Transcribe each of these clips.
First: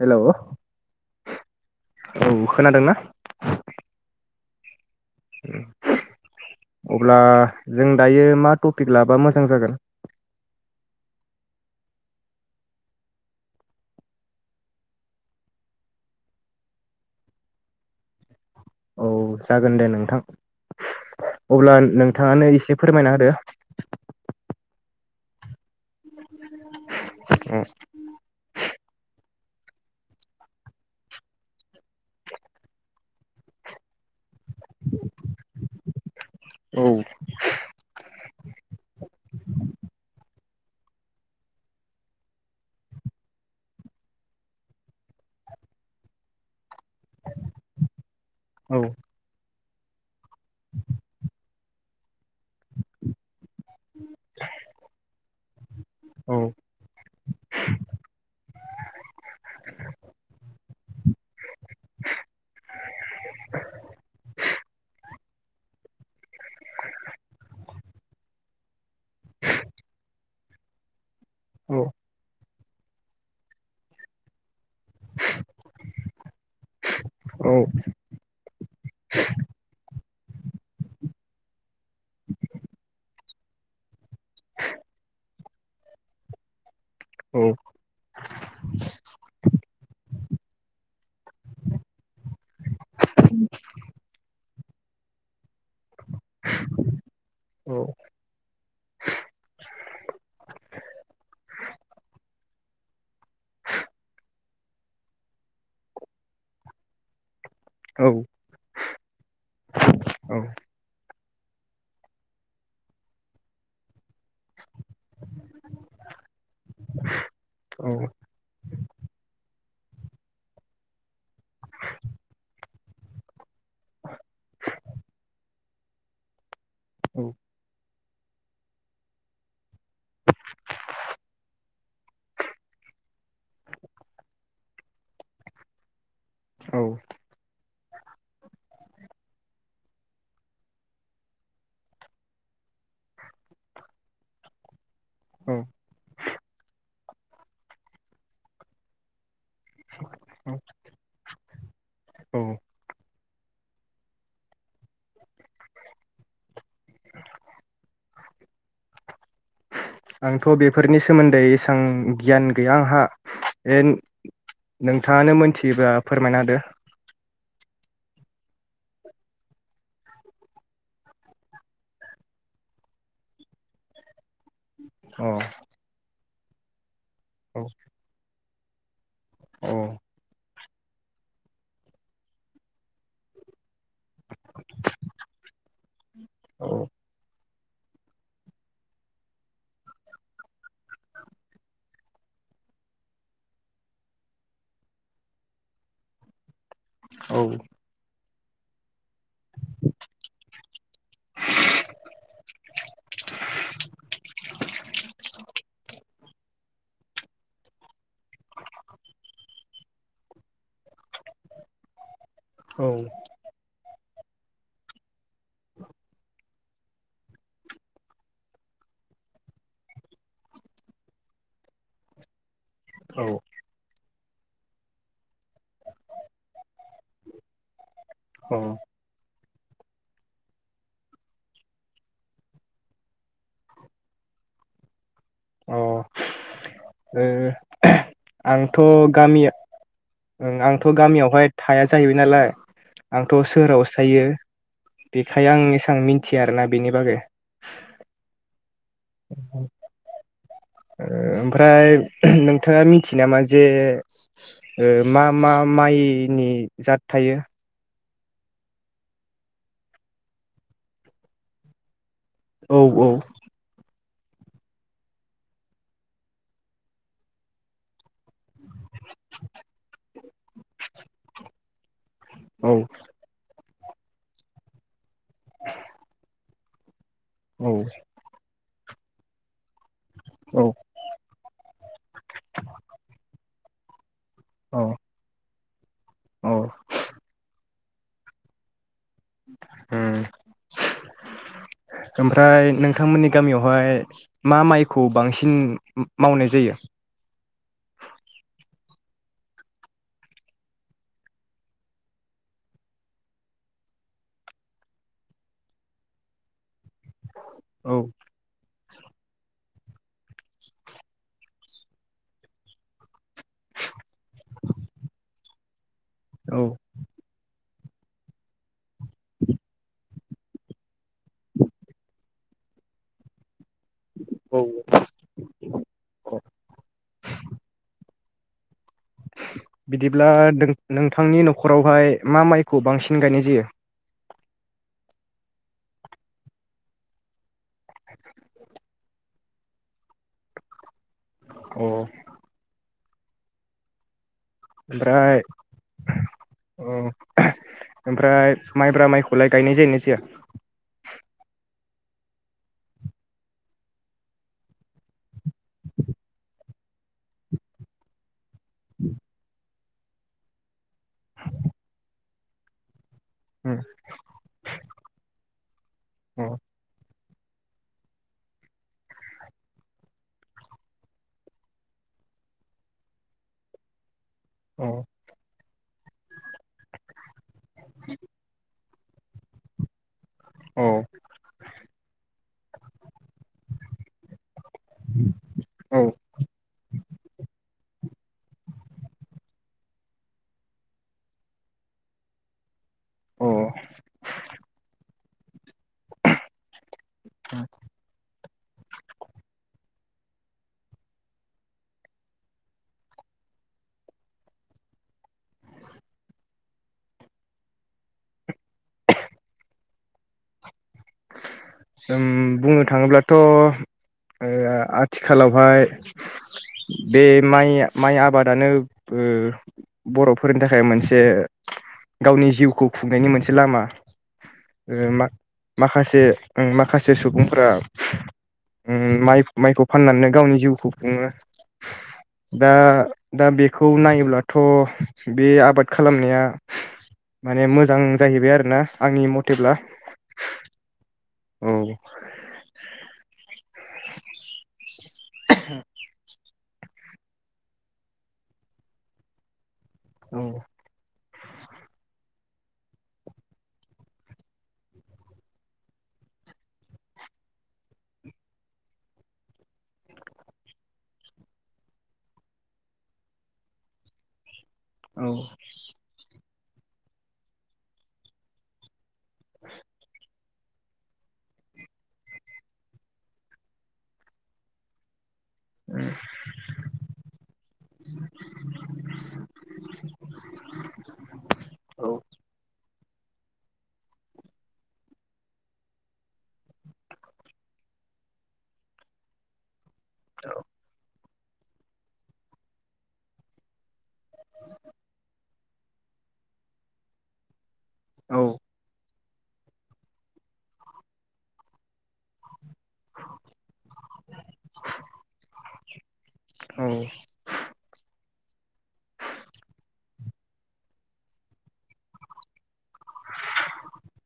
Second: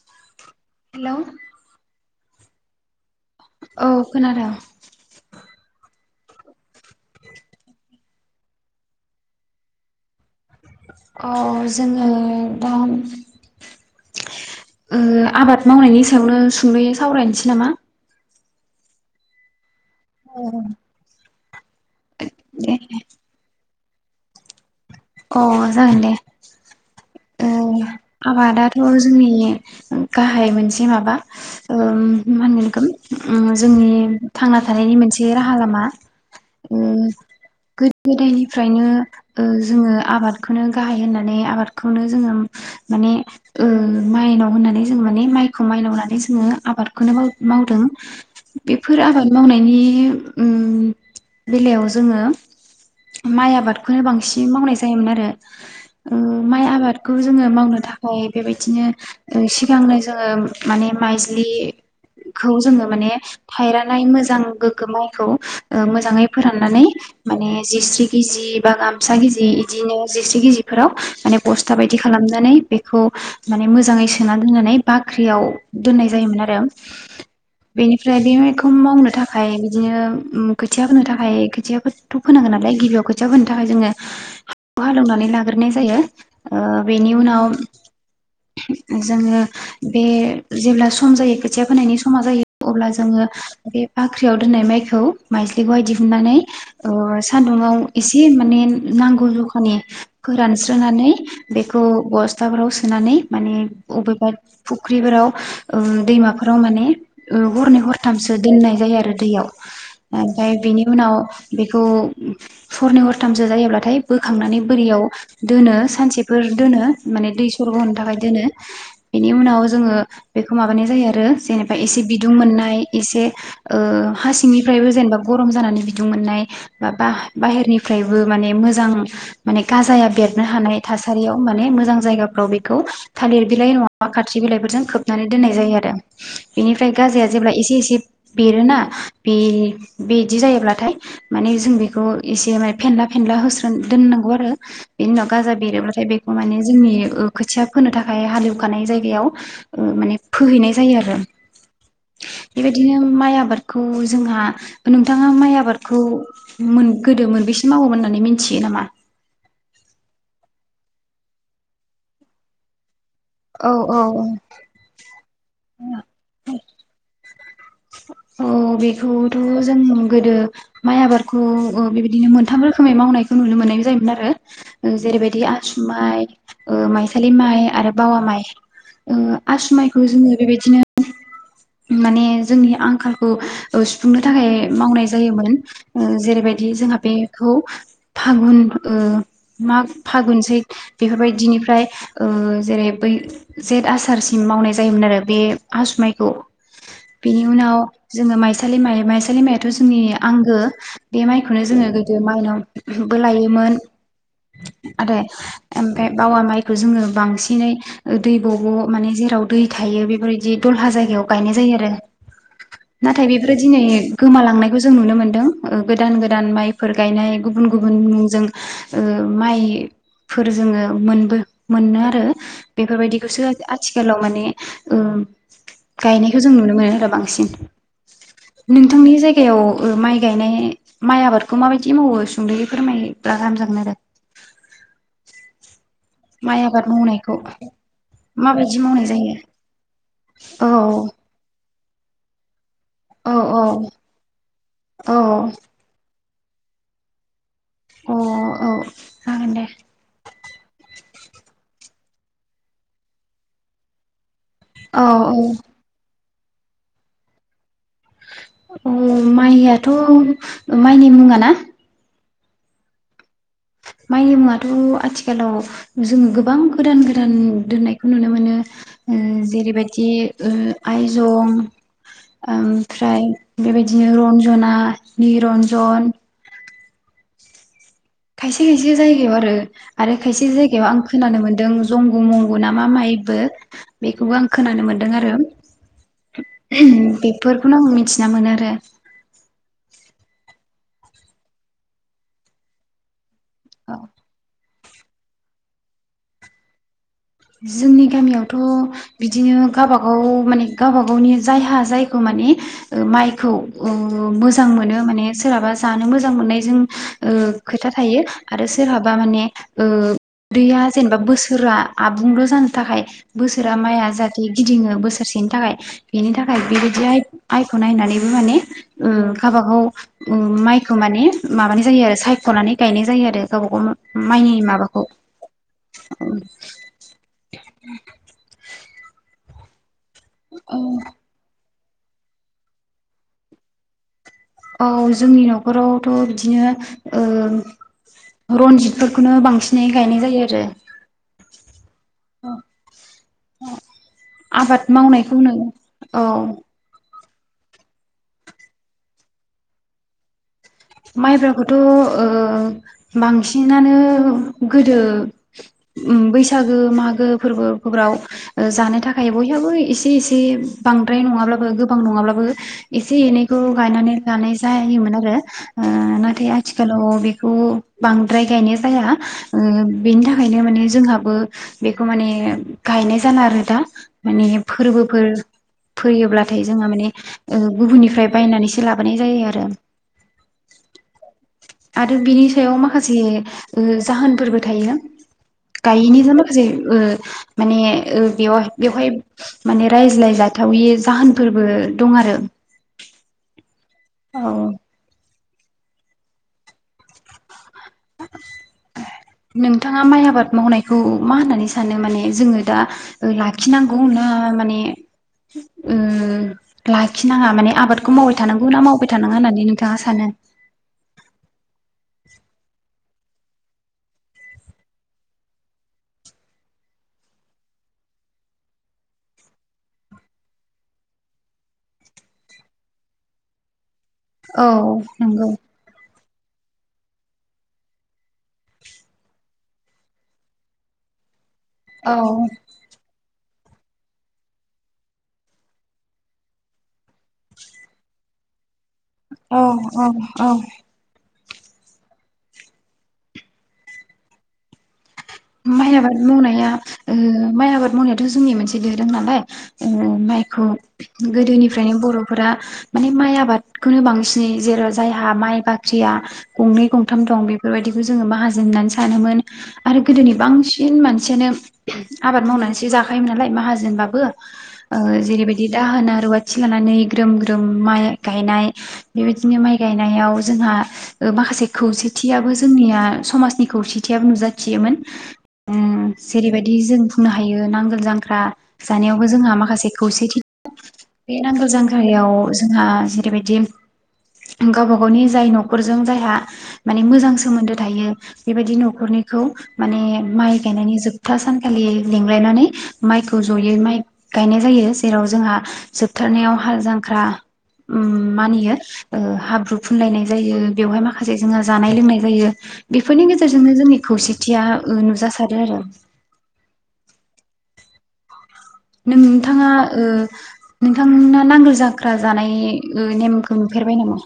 Hello. Hello. औ खोनादों ना? औ खोनादों। उम अब्ला जों दायो मा टपिक लाबा मोजां जागोन? अ जोङो दा उम आबाद मावनायनि सायावनो सुंदयै सावरायनोसै नामा? औ जागोन दे नोंथां। अब्ला नोंथांङानो दे एसे फोरमायना होदो। अ जागोन दे। औ उम आबादाथ' जोंनि गाहाय मोनसे माबा उम मा होनगोन बेखौ उम जोंनि थांना थानायनि मोनसे राहा लामा। उम औ गोदो गोदायनिफ्रायनो उम जोङो आबादखौनो गाहाय होननानै आबादखौनो जोङो माने ओ माइनाव होननानै जों माने माइखौ माइनाव होननानै जोङो आबाद खौनो मावदों। बेफोर आबाद मावनाय दानि [inaudible] बेलायाव जोङो माइ आ बादखौनो बांसिन मावनाय जायो दे होनबा लाय औ उम माइ आबादखौ जोङो मावनो थाखाय बेबायदिनो ओ सिगांनो जोङो माने माइज्लिखौ जोङो माने थायरानाय मोजां गोग्गो माइ खौ मोजाङै फोराननानै माने जिस्रि गिजि बा गामसा गिजि बिदिनो जिस्रि गिजि फोराव माने बस्था औ बायदि खालामनानै बेखौ माने मोजाङै सोना दोननानै बाख्रियाव दोननाय जायोमोन आरो औ बेनिफ्राय बे माइखौ मावनो थाखाय बिदिनो ओम खोथिया फोनो थाखाय खोथियाथ' फोनांगोन नालाय गिबियाव खोथिया फोनो थाखाय जोङो खौ हालेवनानै लागोरनाय जायो ओ बेनि उनाव औ जोङो बे जेब्ला सम जायो खोथिया फोनायनि समा जायो अब्ला जोङो बे बाख्रि ख्रियाव दोननाय माइखौ माइस्लिखौहाय दिहुननानै ओ औ सान्दुुंआव एसे माने नांगौ जखा माने फोरानस्रोनानै बेखौ बस्थाफोराव सोनानै माने अबेबा फुख्रिफोराव ओ दैमाफोराव माने ओ हरनै हरथामसो दोननाय जायो आरो दैयाव ओमफाय बेनि उनाव बेखौ हरनै हरथामसो जायोब्लाथाय बो खांनानै बोरियाव दोनो सानसेफोर दोनो माने दैसरद होनो औ थाखाय दोनो इनि उनाव जोङो बेखौ माबानाय जायो आरो जेनेबा एसे बिदुं मोननाय एसे ओ हासिंनिफ्रायबो जेनेबा गरम जानानै बिदुं मोननाय बा बा बाहेरनिफ्रायबो माने मोजां माने गाजाया बेरनो हानाय थासारियाव माने मोजां जायगाफ्राव बेखौ थालिर बिलाइ नङा खाथ्रि बिलाइफोरजों खोबनानै दोननाय जायो आरो औ इनिफ्राय गाजाया जेब्ला इसे इसे बेरोना बे बिदि जायोब्लाथाय माने जों बेखौ एसेनोय फेनला फेनला होस्रोन दोननांगौ आरो बेनि उनाव औ गाजा बेरोब्लाथाय बेखौ माने जोंनि ओ खोथिया फोनो थाखाय हालेवखानाय जायगायाव ओ माने फोहैनाय जायो आरो बेबायदिनो माइ आबादखौ जोंहा नोंथाङा माइ आबादखौ मोन गोदो मोनबैसे मावोमोन होननानै मिथियो नामा? आंथ' बेफोरनि सोमोन्दै एसां गियान गैया आंहा औ ए औ नोंथाङानो मोनथियोबा फोरमायना होदो अ बेखौथ' जों गोदो माइ आबादखौ ओ बेबादिनो मोनथाम रोखोमै मावनायखौ नुनो मोननाय जायोमोन आरो ओ अ जेरैबायदि आसु माइ ओ माइसालि औ माइ आरो बावा माइ ओ औ आसु माइखौ जोङो बेबायदिनो माने जोंनि आंखालखौ ओ सुफुंनो थाखाय मावनाय जायोमोन ओ जेरैबायदि औ जोंहा बेखौ फागुन ओ माग फागुन सैथ बेफोरबायदिनिफ्राय ओ जेरै बै जेत आसारसिम मावनाय जायोमोन आरो बे आसु माइखौ औ बेनि उनाव जोङो माइसालि माइ माइसालि माइयाथ' जोंनि आंगो बे माइखौनो जोङो गोदो माइनावबो लायोमोन आरो ओमफ्राय बावा माइखौ जोङो बांसिनै ओ दैब'ब' माने जेराव दै थायो बेफोरदि दलहा जायगायाव गायनाय जायो आरो नाथाय बेफोरो दिनै गोमालांनायखौ जों नुनो मोन्दों ओ गोदान गोदान माइफोर गायनाय गुबुन गुबुन मुंजों ओ माइफोर जोङो मोनबो मोनो आरो औ बेफोरबायदिखौसो आथिखालाव माने ओ गायनायखौ जों नुनो मोनो आरो बांसिन औ नोंथांनि जायगायाव ओ माइ गायनाय माइ आबादखौ माबायदि मावो सुंद'यै फोरमायब्ला गाहाम जागोन आरो माइ आबाद अ ओ मावनायखौ माबायदि आंथ' मावनाय जायो गामिया ओं औ आंथ' गामियावहाय थाया जाहैबाय नालाय आंथ' औ औ सोहोरावसो थायो औ बेखाय आं एसां मिन थिया आरोना बिनि बागै अ औ जागोन दे ओ ओमफ्राय नोंथाङा मि थियो नामा जे ओ औ मा औ मा माइ नि जाद थायो औ माइयाथ' ओ माइनि मुङा ना औ-औ माइनि मुङाथ' आथिखालाव जोङो गोबां गोदान गोदान दोननायखौ नुनो मोनो ओ जेरैबायदि ओ आइजं औ ओमफ्राय बेबायदिनो रन्जना नि रन्जन औ खायसे खायसे जायगायाव आरो आरो खायसे औ जायगायाव आं खोनानो मोन्दों जंग' मंगु ना मा माइबो [inaudible] बेखौबो आं खोनानो औ मोनदों आरो। औ जों बेफोर मिथिना मोनोरे उम ओमफ्राय नोंथांमोननि गामियावहाय औ मा माइखौ बांसिन मावनाय जायो? जोंनि गामियावथ' बिदिनो गावबागाव माने गावब गावनि जायहा जायखौ माने माइखौ ओ मोजां मोनो माने सोरहाबा जानो मोजां मोननायजों ओ खोथा औ थायो। आरो सोरहाबा माने ओ दैैया जेनेबा बोसोरा आबुंल' जानो थाखाय बोसोरा माइआ जाहाथे गिदिङो बोसोरसेनि थाखाय बेनि थाखाय औ बेबायदि आइ आइ नायनानैबो माने ओ हाबाखौ ओ माइखौ माने माबानाय जायो आरो सायख'नानै गायनाय जायो आरो। गावबा गाव माइनि औ माबाखौ [inaudible] बिदिब्ला औ नोंथांनि न खरावहाय मा माइखौ बांसिन गायनाय जायो? औ जोंनि न'खरावथ' बिदिनो ओ रनजितफोरखौनो बांसिनै गायनाय जायो आरो। अ [inaudible] आबाद ओमफ्राय मावनायखौनो औ अ ओमफ्राय माइब्रा माइखौलाय गायनाय जायो ना जाया? माइब्राखौथ' ओ बांसिनानो गोदो बैसागो मागो फोरबोफोराव जानो थाखाय बयहाबो एसे एसे बांद्राय नङाब्लाबो गोबां नङाब्लाबो एसे एनैखौ गायनानै लानाय जायोमोन आरो। उम औ नाथाय आथिखालाव बे खौ बांद्राय गायनाय जाया बेनि थाखायनो माने जोंहाबो बेखौ माने गायनाय जाना आरो दा। माने फोरबोफोर फोयोब्लाथाय जोंहा माने गुबुननिफ्राय बायनानैसो लाबोनाय जायो आरो। आरो बिनि सायाव माखासे ओ जाहोनफोरबो थायोना औ गायनिजों माखासे माने बेयाव बेवहाय माने रायज्लायजाथावि जाहोनफोरबो दं आरो औ औ औ नोंथाङा माइ आबाद मावनायखौ मा होननानै सानो माने जोङो दा लाखिनांगौ ना माने लाखिनाङा माने आबादखौ मावबाय थानांगौ ना मावबाय थानाङा होननानै नोंथाङा सानो बुंनो थाङोब्लाथ' आथिखालावहाय बे माइ माइ आबादानो बर'फोरनि थाखाय मोनसे गावनि जिउखौ खुंनायनि मोनसे लामा औ नंगौ जे माखासे सुबुंफ्रा उ माइ माइखौ फाननानैनो गावनि जिउखौ खुङो औ दा दा बेखौ नायोब्लाथ' बे आबाद खालामनाया माने मोजां जाहैबाय आरो ना औ औ औ औ माइ आबाद मावनाया ओ माइ आबाद मावनायाथ' जोंनि मोनसे दोरों नालाय ओ औ माइखौ गोदोनिफ्रायनो बर'फोरा माने माइ आबादखौनो बांसिनै जेराव जायहा माइ बाख्रिया गंनै गंथाम दं बेफोरबायदिखौ जोङो माहाजोन होननानै सानोमोन आरो गोदोनि बांसिन मानसियानो आबाद मावनानैसो जाखायोमोन नालाय माहाजोनबाबो औ जेरैबायदि दाहोना रुवा थि लानानै ग्रोम ग्रोम माइ गायनाय बेबायदिनो माइ गायनायाव जोंहा माखासे खौसेथियाबो जोंनिया समाजनि खौसेथियाबो नुजाथियोमोन जेरैबायदि जों बुंनो हायो नांगोल जांख्रा जानायावबो जोंहा माखासे खौसेथि बे नांगोल औ जांख्रायाव जोंहा जेरैबायदि गावबा गावनि जाय न'खरजों जायहा माने मोजां सोमोन्दो थायो बेबायदि न'खरनिखौ माने माइ गायनायनि जोब जोबथा सानखालि लिंलायनानै माइखौ जयै माइ गायनाय जायो जेराव जोंहा जोबथारनायाव हाल जांख्रा उम औ मानियो। हाब्रु फुनलायनाय जायो बेवहाय माखासे जोङो जानाय लोंनाय जायो बेफोरनि गेजेरजोंनो जोंनि खौसे [unintelligible] नुजासादो आरो। औ नों नोंथाङा नोंथांना नांगोल जाख्रा जानाय नेमखौ नुफेरबाय नामा?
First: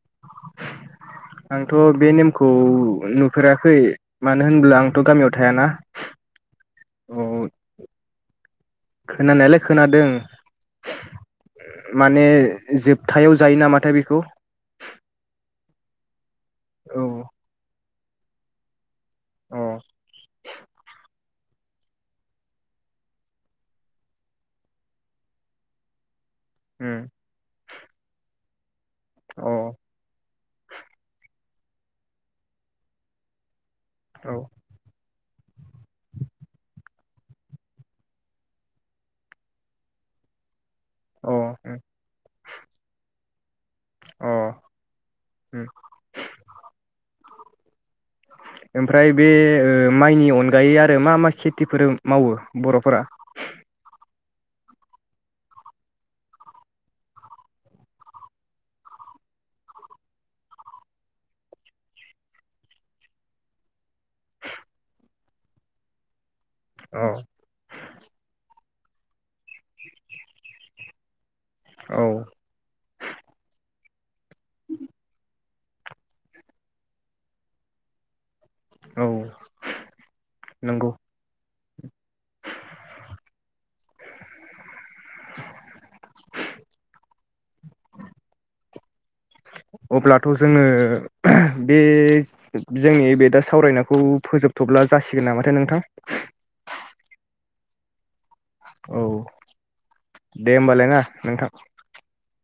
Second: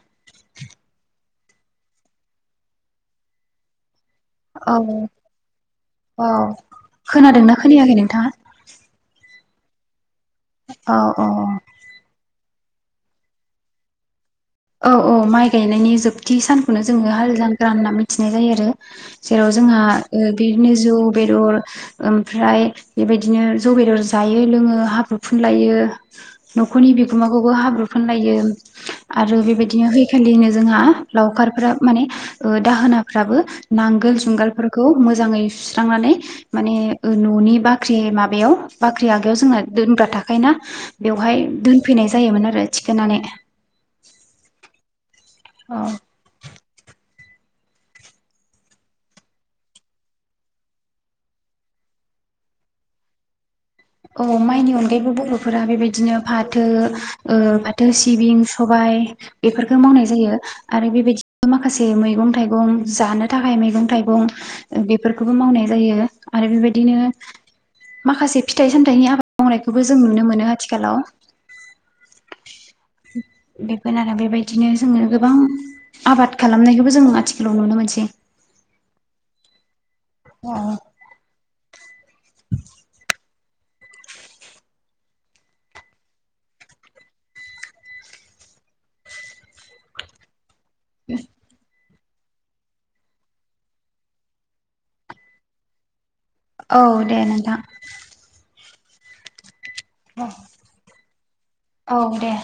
आंथ' बे नेमखौ नुफेराखै। मानो औ होनब्ला आंथ' गामियाव थायाना औ औ खोनादोंना खोनायाखै नोंथाङा? खोनानायालाय खोनादों। औ औ। माने जोबथायाव जायो नामाथाय बेखौ? औ औ माइ गायनायनि [unintelligible] [unintelligible] सानखौनो औ जोङो हाल जांख्रा होननानै मिथिनाय जायो आरो। जेराव अ जोंहा ओ बिदिनो जौ, बेदर ओमफ्राय बेबायदिनो जौ, बेदर जायो लोङो हाब्रु फुनलायो। न'खरनि उम बिगोमाखौबो हाब्रु फोनलायो आरो अ औ बेबायदिनो हैखालिनो जोंहा लावखार माने दाहोनाफ्राबो नांगोल जुंगालफोरखौ [unintelligible] मोजाङै सुस्रांनानै माने न'नि बाख्रि माबायाव बाख्रि आगायाव जोंना दोनग्रा थाखायो ना अ बेवहाय उम दोनफैनाय जायोमोन आरो थिखोनानै। अह। उम। औ ओमफ्राय बे माइनि अनगायै आरो मा मा खेथिफोर मावो बर'फोरा? औ माइनि अनगायैबो बर'फोरा बेबायदिनो फाथो ओ फाथो, सिबिं, सबाय बेफोरफोरखौ मावनाय जायो आरो बेबायदिनो माखासे मैगं थाइगं जानो थाखाय मैगं थाइगं बेफोरखौबो मावनाय जायो। आरो बेबायदिनो औ माखासे फिथाइ सामथाइनि आबाद मावनायखौबो जों नुनो मोनो आथिखालाव। औ [unintelligible] [unintelligible] बेबायदिनो जोङो गोबां आबाद खालामनायखौबो जों आथिखालाव नुनो मोनसै। औ नंगौ। अब्लाथ' जोङो बे जोंनि बे दा सावरायनायखौ फोजोबथ'ब्ला जासिगोन नामाथाय नोंथां? औ दे नोंथां। औ। दे होमबालाय ना नोंथां? औ दे